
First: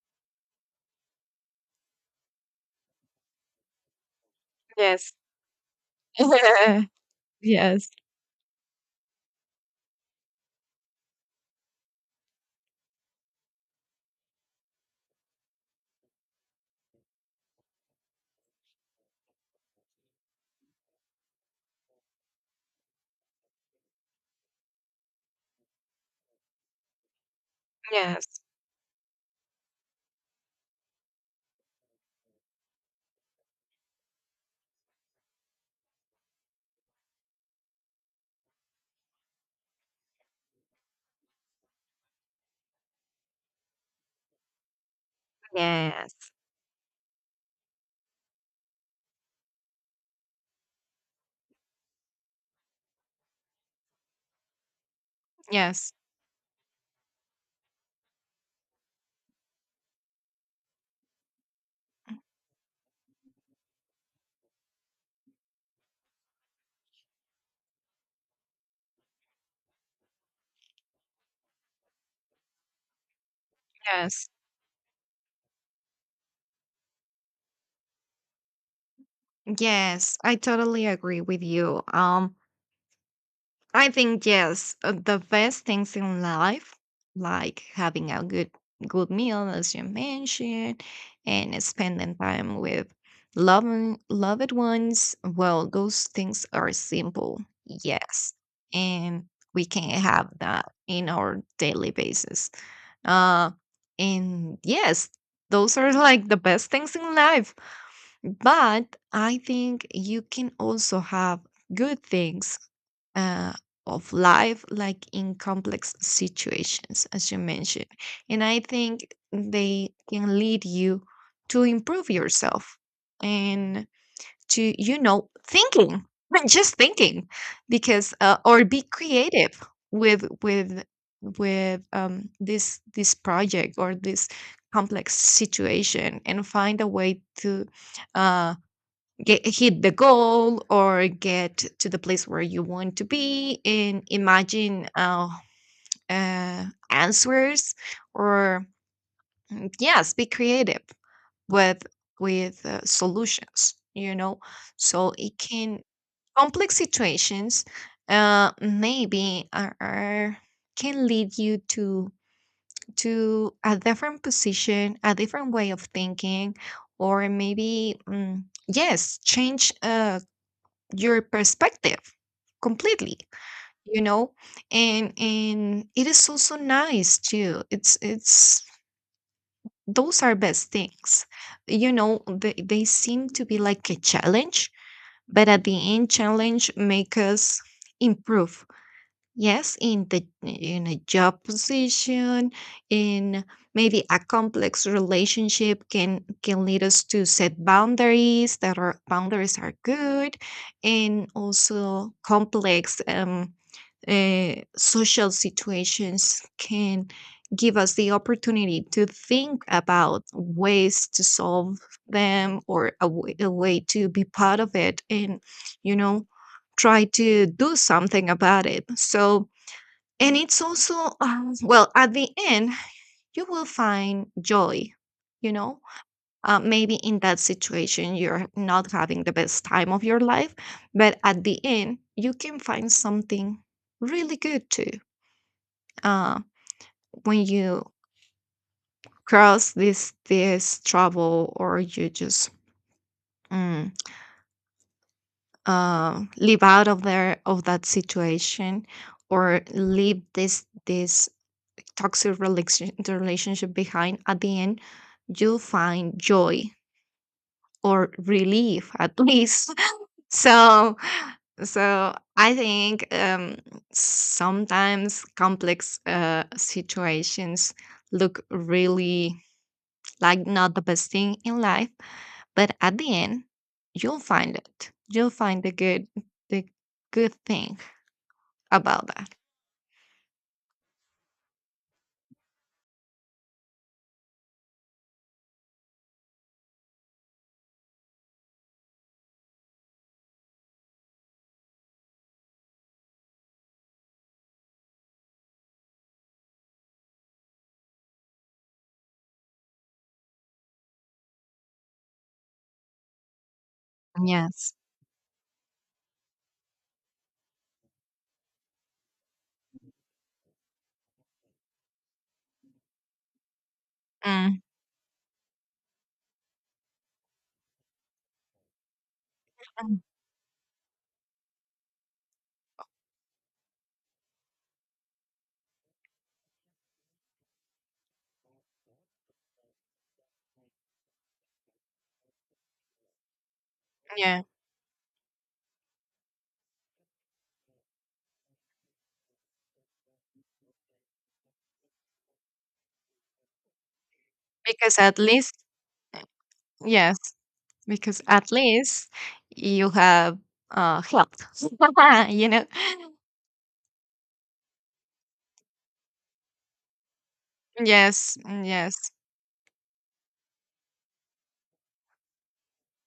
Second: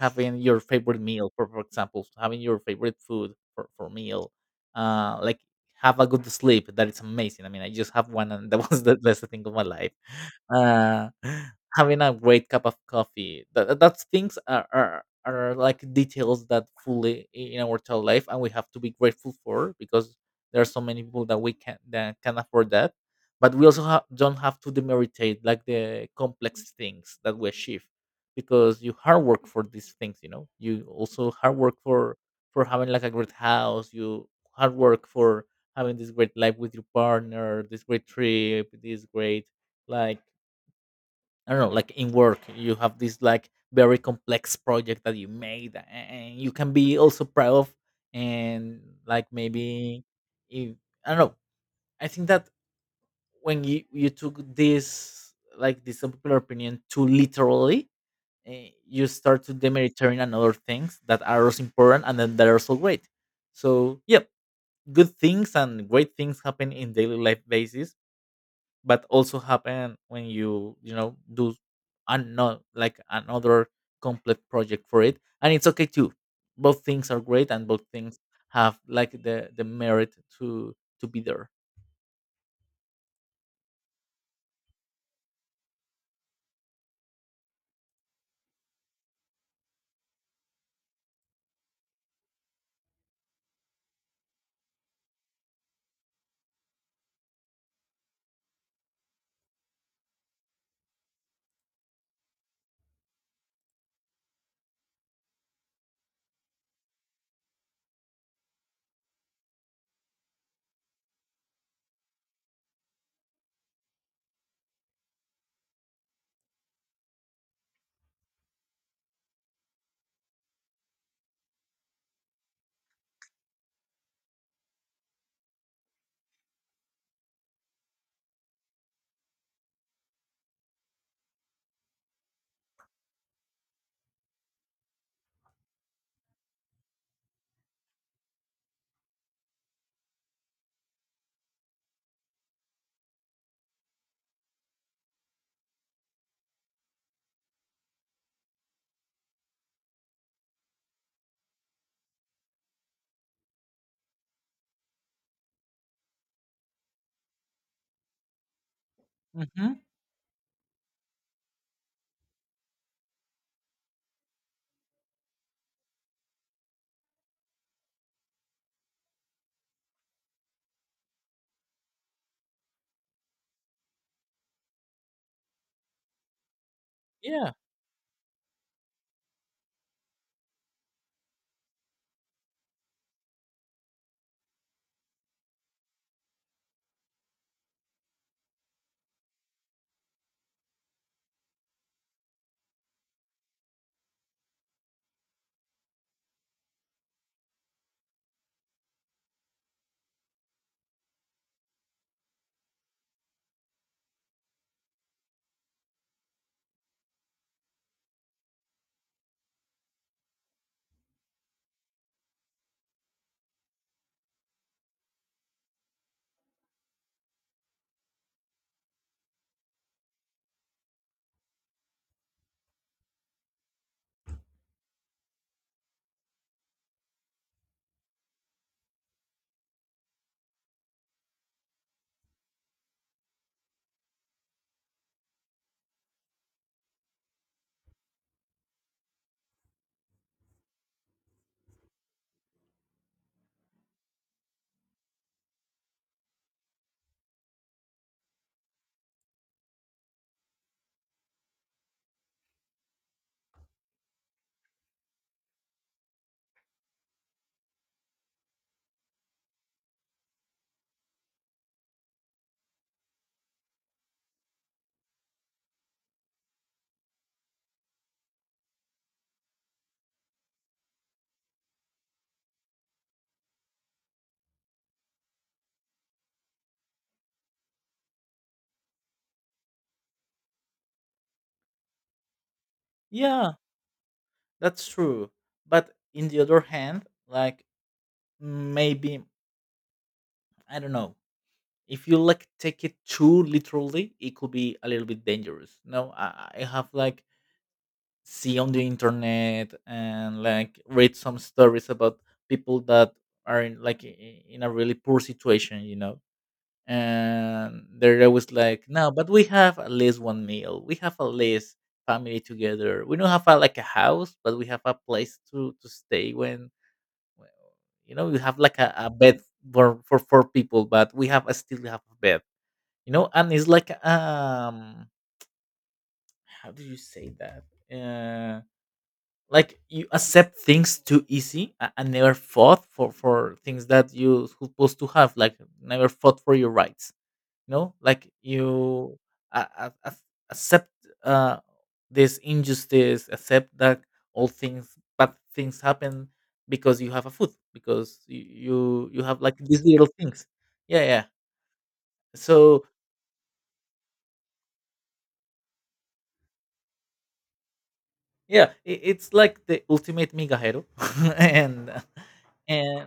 having your favorite meal for, for example, having your favorite food for, for meal. yes, uh Like, have a good sleep. That is amazing. I mean, I yes, yes, just have one, and that was the best thing of my life. uh Having a great cup of coffee, that that's things are, are are like details that fully i- in our total life, and we have to be grateful for, because there are so many people that we can that can afford that. But we also ha- don't have to demeritate like the complex things that we achieve, yes, because you hard work for these things, you know. You also hard work for for having like a great house. You hard work for having this great life with your partner, this great trip, this great, like, I don't know, like, in work you have this, like, very complex project that you made a- yes, and you can be also proud of. And, like, maybe if, I don't know, I think that when you you took this, like, this unpopular opinion too literally, eh, you start to demeritarian and other things that are also important, and then that are also great. So yeah, good things and great things happen in daily life basis, but also happen when you you know do another, like, another yes. complete project for it, and it's okay too. Both things are great, and both things have like the the merit Yes, I to totally to be agree with there. you. Um, I think yes, uh, the best things in life, like having a good good meal, as you mentioned, and spending time with loving loved ones. Well, those things are simple, yes, and we can have that in our daily basis. Uh, and yes, those are like the best things in life. But I think you can also have good things uh, of life, like in complex situations, as you mentioned. And I think they can lead you to improve yourself. And to, you know, thinking, just thinking, because uh, or be creative with with with um, this this project or this complex situation and find a way to uh, get hit the goal or get to the place where you want to be and imagine uh, uh, answers or mm, yes, be creative with with uh, solutions, you know. So it can, complex situations, uh, maybe Hmm. are, are- can lead you to to a different position, a different way of thinking, or maybe mm, yes, change uh, your perspective completely, you know. and and it is also nice Yeah, too. It's it's Those are best things, you know. They, they seem to be like a challenge, but at the end challenge make us improve. Yes, in the in a job position, in maybe a complex relationship can can lead us to set boundaries, that are, boundaries are good, and also complex um, uh, social situations can give us the opportunity to think about ways to solve them or a way a way to be part of it, and you know try to do something about it. So and it's also, um, well, at the end, you will find joy, you know? Uh, maybe in that situation, you're not having the best time of your life, but at the end, you can find something really good too. Uh, when you cross this this trouble or you just mm, uh, live out of there of that situation or leave this this toxic relation, the relationship behind, at the end you'll find joy or relief at least. So so I think um sometimes complex uh situations look really like not the best thing in life, but at the end you'll find it, you'll find the good the good thing about that. yeah, that's true. But in the other hand, like, maybe, I don't know, if you like take it too literally, it could be a little bit dangerous. No, I, I have like see on the internet, and like read some stories about people that are in, like, i- in a Yes. really poor situation, you know, and they're always like, "No, but we have at least one meal, we have at least family together. We don't have a, like a house, but Mm, we have a place to to stay when. when- You know, you have like a, a bed for, mm, for four people, but we have a, still have a bed, you know." And it's like, um how do you say that? uh like, you accept things too easy, I, and never fought for for things that yeah, you supposed to have, like, never fought for your rights, you know, like, you uh, uh, uh, accept uh this injustice, accept that all things, because at bad least, things happen because you yes, have a foot, because because you at you, least you have like these you little have things. Uh yeah, yeah. helped. You know, So yes, mm, yeah, yes, i- it's like the ultimate mega hero. and and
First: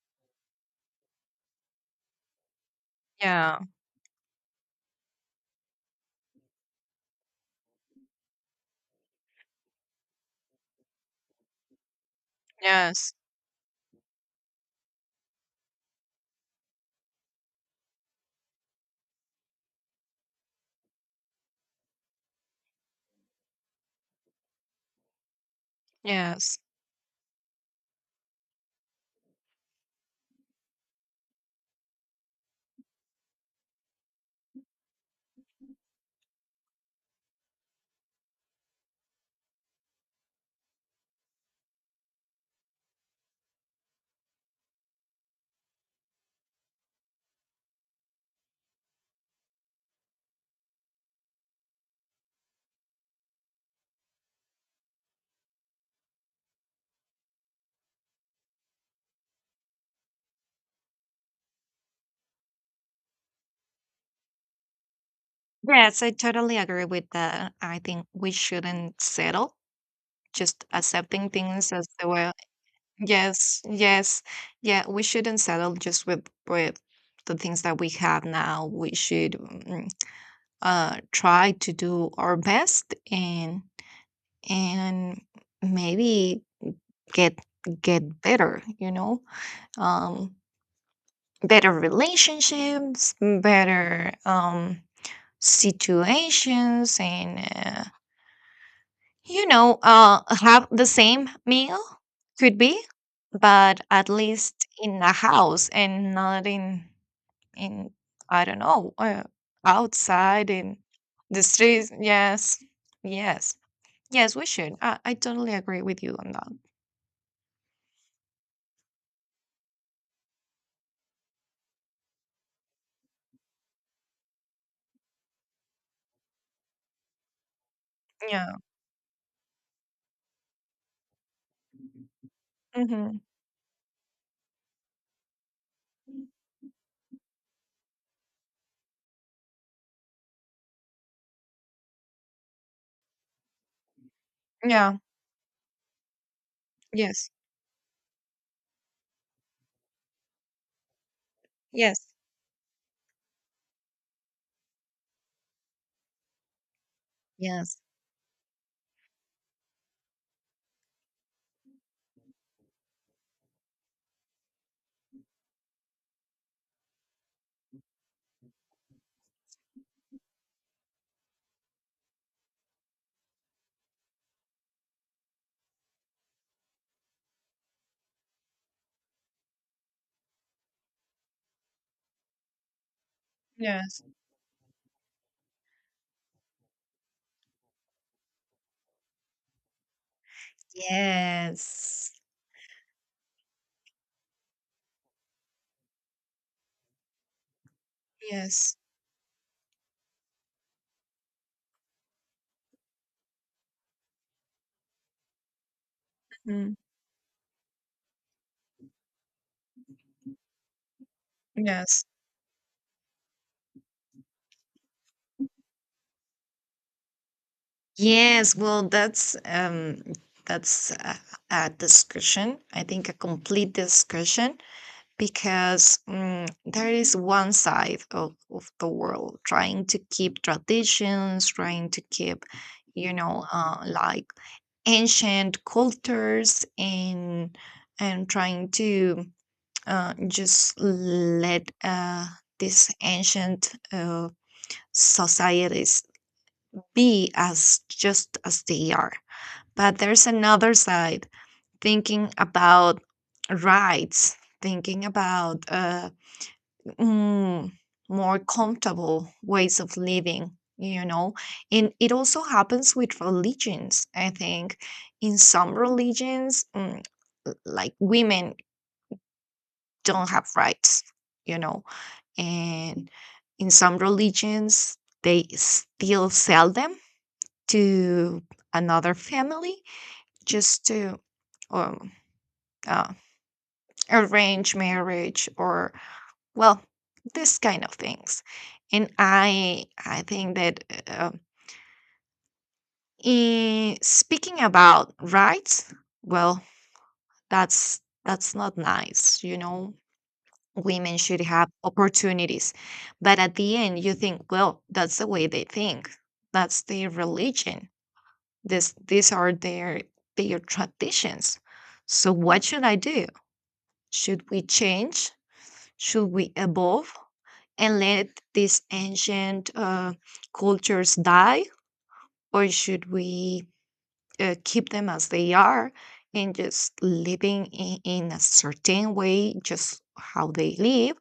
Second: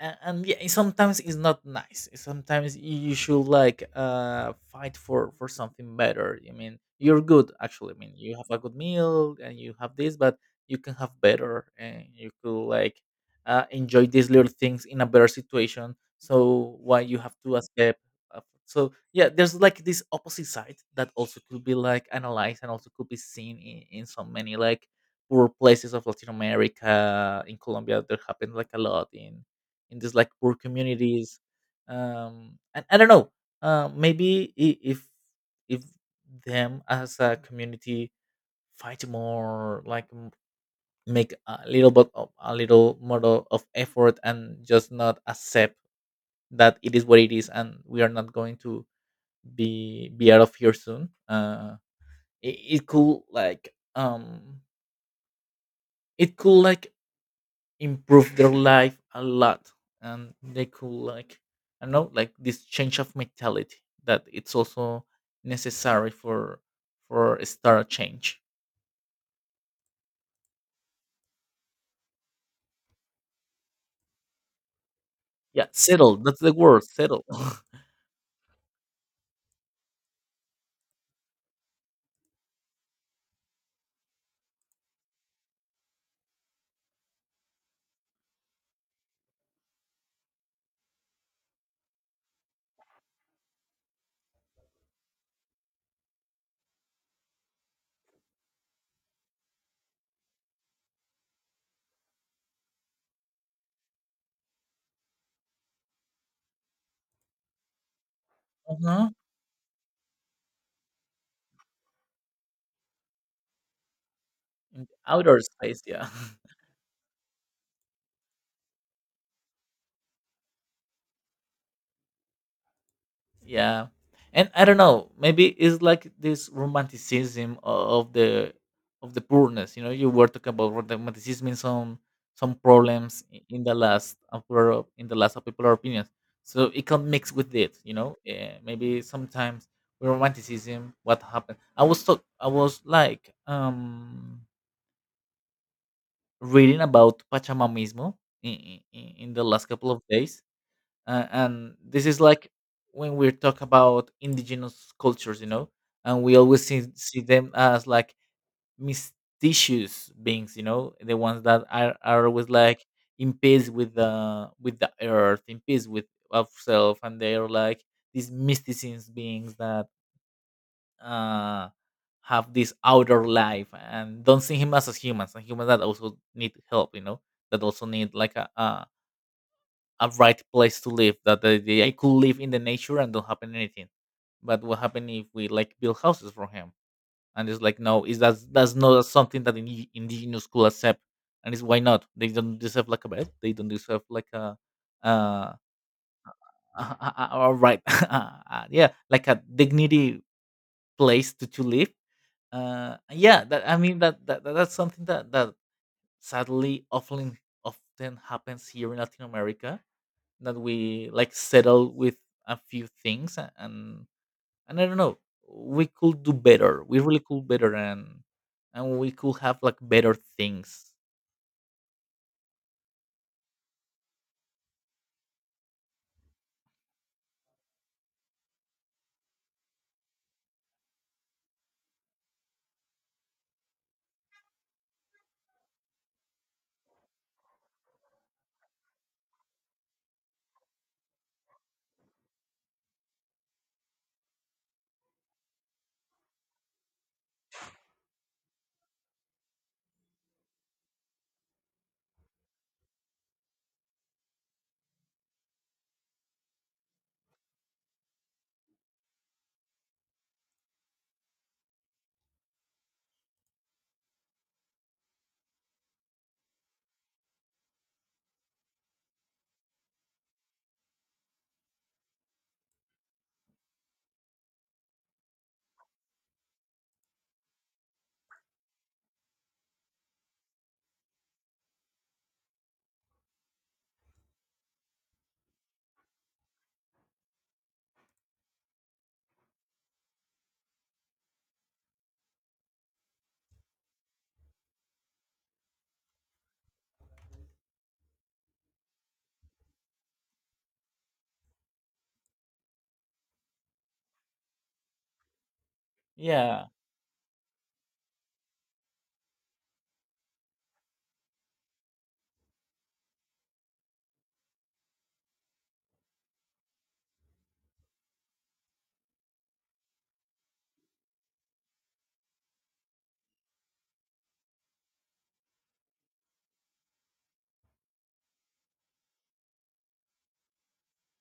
and, and yeah, it's sometimes, it's not nice. It's sometimes you you should yeah, like uh fight for for something better. I mean, you're good actually. I mean, you have a good meal and you have this, but you can have better, and you could like yes, uh, enjoy these little things in a better situation, so why you have to escape? Uh, so yeah, there's like this opposite side that also could be like analyzed, and also could be seen in, in so many like poor places of Latin yes, America. In Colombia, there happened like a lot in in these like poor communities. Um and I don't know, uh maybe, i- if if them as a community fight more, like, m- make a little bit of, a little more o- of effort, and just not accept that it is what it is, and we are not going to be be out of here soon. uh it, it could, like, um it could, like, improve their life a lot, and they could, like, I don't know, like, this change of mentality that it's also yes, necessary I totally for agree with for that. I start a think we change. shouldn't settle just accepting things as they were. Yes, yes, yeah, we shouldn't Yeah, settle just settle, with that's the with word, settle. the things that we have now. We should mm, uh try to do our best and and maybe get get better, you know. um Better relationships, better um situations, and uh, you know, uh have the same meal could be, but at least in a house and not in in I don't know, Uh-huh. uh, outside in the streets. Yes, yes, yes, we should. i, I Outer totally space, agree with yeah. you on that. Yeah, and I don't know, maybe it's like this romanticism o- of the Yeah. of the poorness, you know. You were talking about romanticism in some some Hmm. problems i- in the last unpopular op- in the last popular opinions, so it can mix with it, you know. Eh, maybe sometimes we romanticism what happened. i was talk I was like, um Yeah. reading about Yes. pachamanismo in, in, in the last couple of days. Uh, and this Yes. is like, when we talk about indigenous cultures, you know, and we always see, see them Yes. as like mysterious beings, you know, the ones that are, are always like in peace with the with the earth, in peace with ourselves, and they are like these mysticism beings that uh have this outer life, and don't see him as as humans, and humans that also need help, you know, that also need like a, a a right place to live, that the, the, I could live in the nature and don't happen anything. Yes. But what happened if we like build houses for him? And it's like, "No, is that, that's not something that indi- indigenous could accept." And it's, why not? Yes. They don't deserve like a bed? They don't deserve like a, uh all right, uh, Yes. yeah, like a dignity place to, to live. Uh yeah, that, I mean, that, that that- that's something that that Mhm. sadly often often happens here in Latin America, that we like settle Yes. with a few things, a- and and I don't know, we could do better, we really could better, and Yes, well, and we that's could have like um, better that's things. a, a discussion. I think a complete discussion, because mm, there is one side of, of the world trying to keep traditions, trying to keep, you know, uh, like ancient cultures and and trying to uh, just let uh, these ancient uh, societies be as just as they are. But there's another side, thinking about rights, thinking about uh, mm, more comfortable ways of living. You know, and it also happens with religions. I think in some religions, mm, l- like women don't have rights. You know, and in some religions they still sell them to another family just to um, uh, arrange marriage or well this kind of things. And i I think that uh, in speaking about rights, well, that's that's not nice, you know. Women should have opportunities. But at the end, you think, well, that's the way they think. Yeah. That's their religion. This, these are their their traditions. So what should I do? Should we change? Should we evolve and let these ancient uh, cultures die, or should we uh, keep them as they are and just living in, in a certain way, just how they live?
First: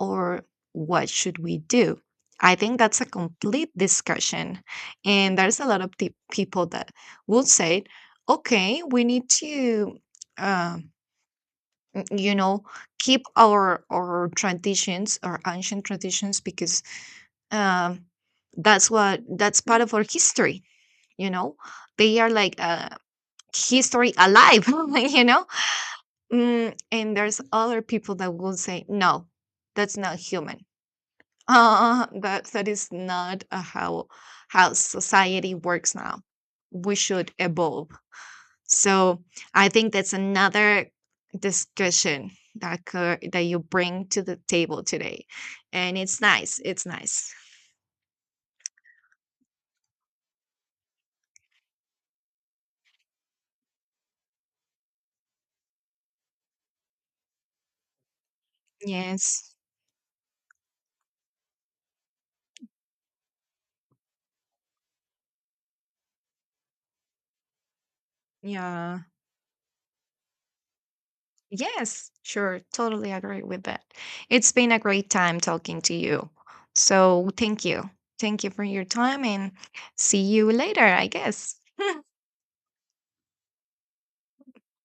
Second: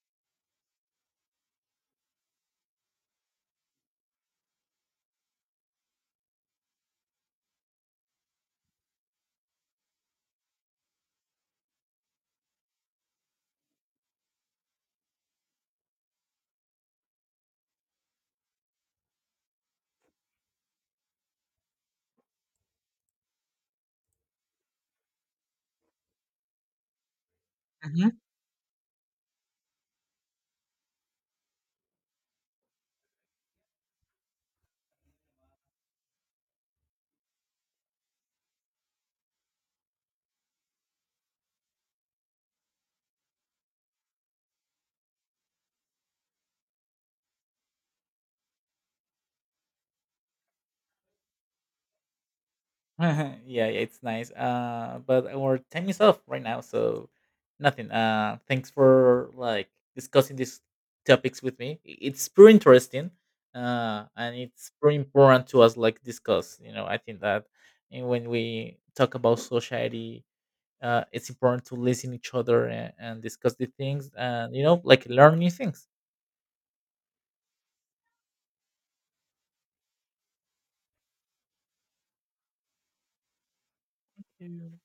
Or what should we do? I think that's a complete discussion. And there's a lot of pe- people that will say, okay, we need to, uh, n- you know, keep our, our traditions, our ancient traditions, because um, that's what, that's part of our history, you know? They are like uh, history alive, you know? Mm, and there's other Hmm. people that will say, no, that's not human, uh, that that is not uh, how how society works now. We should evolve. So I think that's another discussion that could, that you bring to the table today, and it's nice. It's nice. Yeah, yeah, it's nice, uh but our time is up right now, so nothing. Uh thanks for Yes. like discussing these topics with me. I- it's pretty interesting, uh and it's pretty important to us like discuss, you know. I think that, and when we Yeah. talk about society, uh, it's important to Yes. listen each Sure. other, and, Totally and agree discuss with the that. things, It's and you been a know, like, great learn time new talking things. to you. So thank you. Thank you for your time, and see you later. I guess. Mm.